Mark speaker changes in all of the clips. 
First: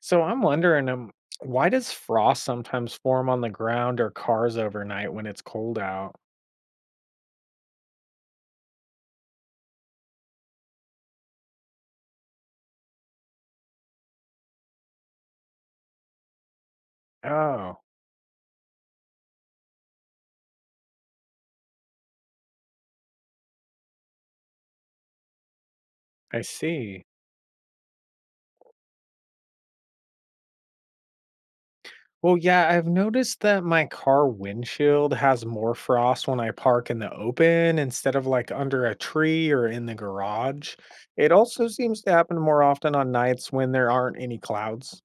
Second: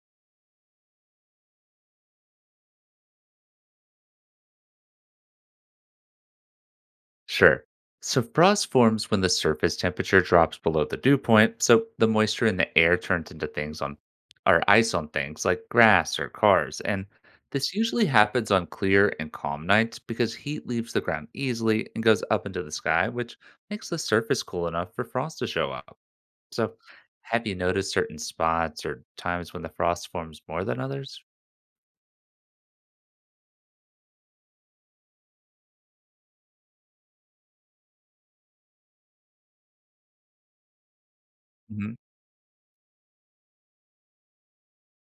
Speaker 1: So I'm wondering, why does frost sometimes form on the ground or cars overnight when it's cold out?
Speaker 2: Sure. So frost forms when the surface temperature drops below the dew point, so the moisture in the air turns into things on or ice on things like grass or cars. And this
Speaker 1: Oh,
Speaker 2: usually happens on clear and calm nights because heat leaves the ground easily and goes up into the sky, which makes the surface cool enough for frost to show up.
Speaker 1: I
Speaker 2: So
Speaker 1: see.
Speaker 2: have you noticed certain spots or times when the frost forms more than others?
Speaker 1: Well, yeah, I've noticed that my car windshield has more frost when I park in the open instead of like under a tree or in the garage. It also
Speaker 2: Mm-hmm.
Speaker 1: seems to happen more often on nights when there aren't any clouds.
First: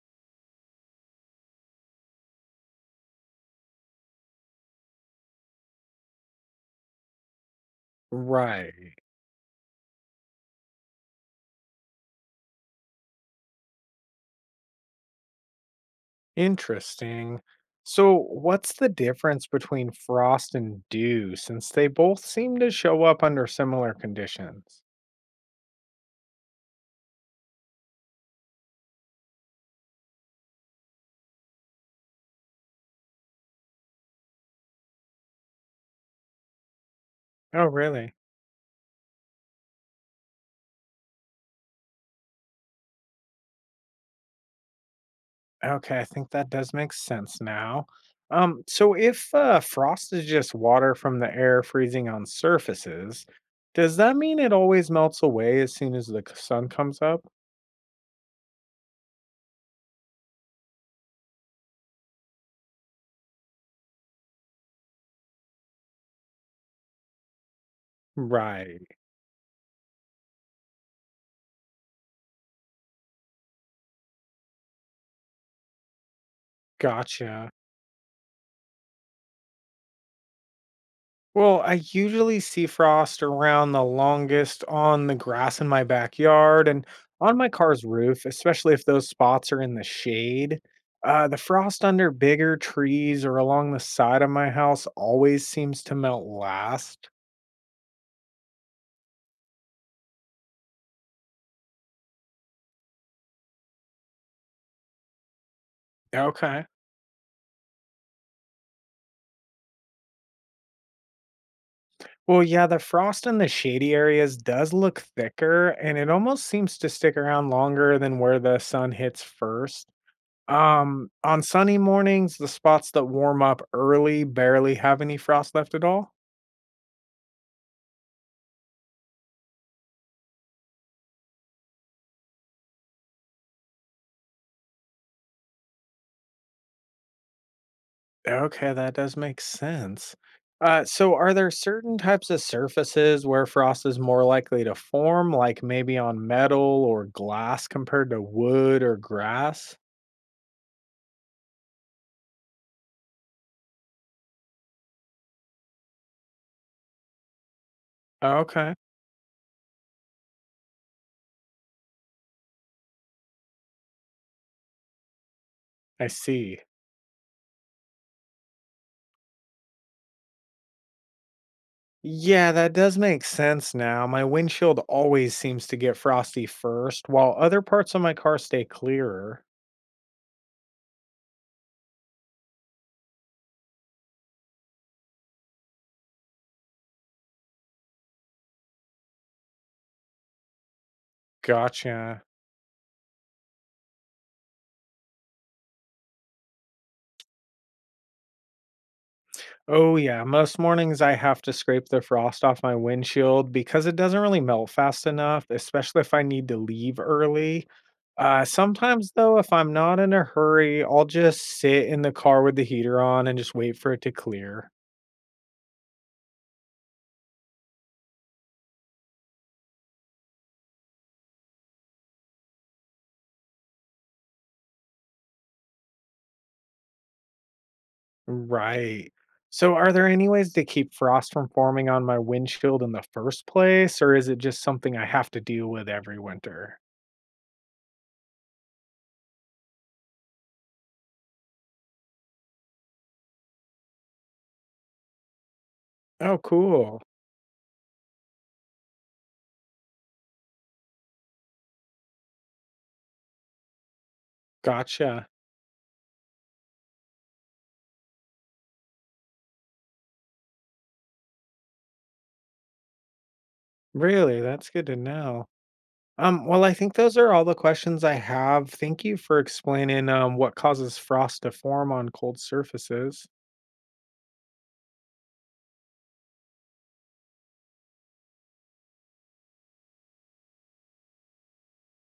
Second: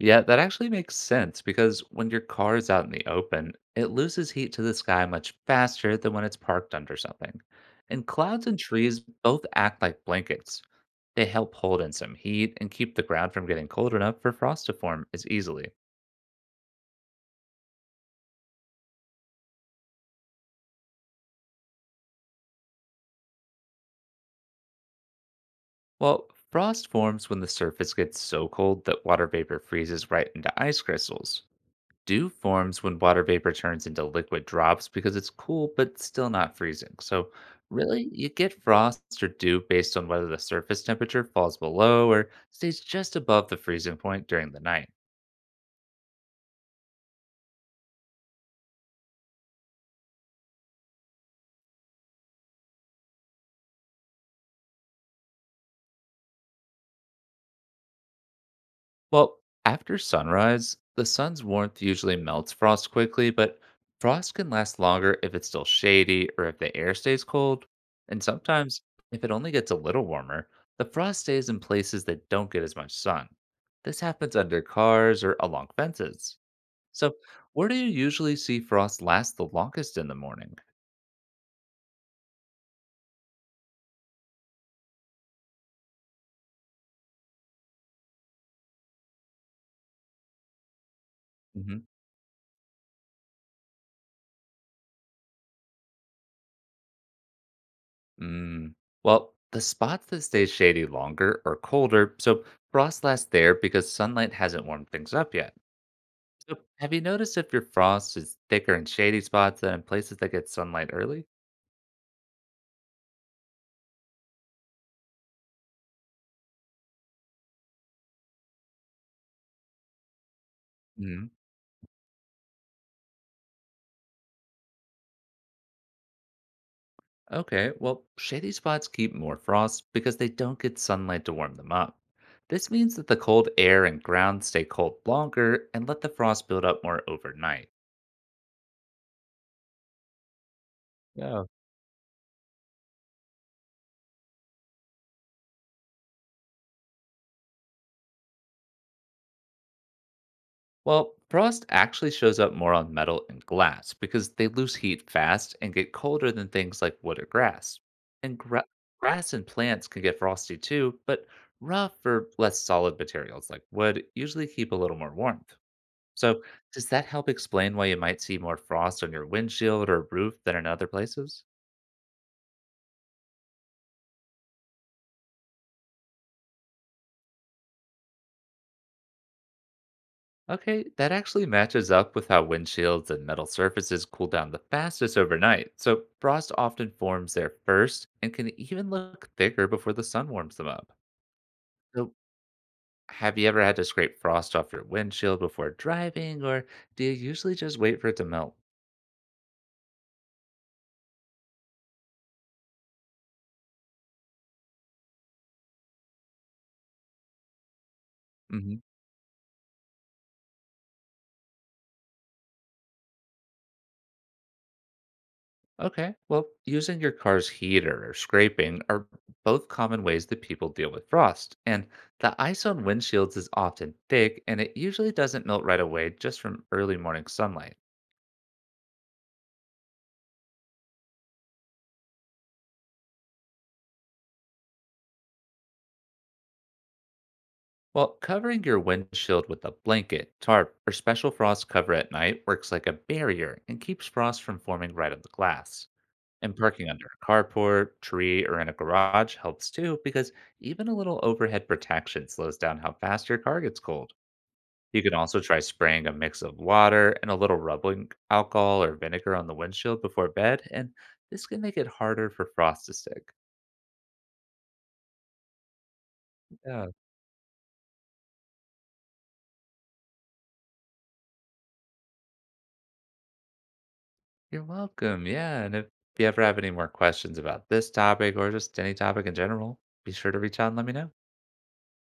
Speaker 2: Yeah, that actually makes sense because when your car is out in the open, it loses heat to the sky much faster than when it's parked under something. And clouds and trees
Speaker 1: Right.
Speaker 2: both act like blankets. They help hold in some heat and keep the ground from getting cold enough for frost to form as easily.
Speaker 1: Interesting. So, what's the difference between frost and dew since they both seem to show up under similar conditions?
Speaker 2: Well, frost forms when the surface gets so cold that water vapor freezes right into ice crystals. Dew forms when water vapor turns into liquid drops because it's cool but still not freezing. So,
Speaker 1: Oh,
Speaker 2: really,
Speaker 1: really?
Speaker 2: you get frost or dew based on whether the surface temperature falls below or stays just above the freezing point during the night.
Speaker 1: Okay, I think that does make sense now. So if frost is just water from the air freezing on surfaces, does that mean it always melts away as soon as the sun comes up?
Speaker 2: Well, after sunrise, the sun's warmth usually melts frost quickly, but frost can last longer if it's still shady or if the air stays cold. And sometimes,
Speaker 1: Right.
Speaker 2: if it only gets a little warmer, the frost stays in places that don't get as much sun. This happens under cars or along fences. So,
Speaker 1: Gotcha.
Speaker 2: where do you usually see frost last the longest in the morning?
Speaker 1: Well, I usually see frost around the longest on the grass in my backyard and on my car's roof, especially if those spots are in the shade. The frost
Speaker 2: hmm
Speaker 1: under bigger trees or along the side of my house always seems to melt last.
Speaker 2: Mm. Well, the spots that stay shady longer are colder, so frost lasts there because sunlight hasn't warmed things up yet. So,
Speaker 1: Okay.
Speaker 2: have you noticed if your frost is thicker in shady spots than in places that get sunlight early?
Speaker 1: Well, yeah, the frost in the shady areas does look thicker and it almost seems to stick around longer than where the sun hits first.
Speaker 2: hmm
Speaker 1: On sunny mornings, the spots that warm up early barely have any frost left at all.
Speaker 2: Okay, well, shady spots keep more frost because they don't get sunlight to warm them up. This means that the cold air and ground stay cold longer and let the frost build up more overnight.
Speaker 1: Okay, that does make sense. So, are there certain types of surfaces where frost is more likely to form, like maybe on metal or glass compared to wood or grass?
Speaker 2: Well, frost actually shows up more on metal and glass because they lose heat fast and get colder than things like wood or grass. And gra-
Speaker 1: Okay,
Speaker 2: Grass and plants can get frosty too, but rough or less solid materials like wood usually keep a little more warmth.
Speaker 1: I
Speaker 2: So,
Speaker 1: see.
Speaker 2: does that help explain why you might see more frost on your windshield or roof than in other places?
Speaker 1: Yeah, that does make sense now. My windshield always seems to get frosty first, while other parts of my car stay clearer.
Speaker 2: Okay, that actually matches up with how windshields and metal surfaces cool down the fastest overnight, so frost often forms there first and can even look thicker before the sun warms them up. So,
Speaker 1: Gotcha.
Speaker 2: have you ever had to scrape frost off your windshield before driving, or do you usually just wait for it to melt?
Speaker 1: Oh, yeah. Most mornings I have to scrape the frost off my windshield because it doesn't really melt fast enough, especially if I need to leave early.
Speaker 2: hmm
Speaker 1: Sometimes, though, if I'm not in a hurry, I'll just sit in the car with the heater on and just wait for it to clear.
Speaker 2: Okay, well, using your car's heater or scraping are both common ways that people deal with frost, and the ice on windshields is often thick and it usually doesn't melt right away just from early morning sunlight.
Speaker 1: Right. So, are there any ways to keep frost from forming on my windshield in the first place, or is it just something I have to deal with every winter?
Speaker 2: Well, covering your windshield with a blanket, tarp, or special frost cover at night works like a barrier and keeps frost from forming right on the glass.
Speaker 1: Oh,
Speaker 2: And parking
Speaker 1: cool.
Speaker 2: under a carport, tree, or in a garage helps too because even a little overhead protection slows down how fast your car gets cold. You can
Speaker 1: Gotcha.
Speaker 2: also try spraying a mix of water and a little rubbing alcohol or vinegar on the windshield before bed, and this can make it harder for frost to stick.
Speaker 1: Really? That's good to know. Well, I
Speaker 2: Yeah.
Speaker 1: think those are all the questions I have. Thank you for explaining what causes frost to form on cold surfaces.
Speaker 2: You're welcome. Yeah. And if you ever have any more questions about this topic or just any topic in general, be sure to reach out and let me know.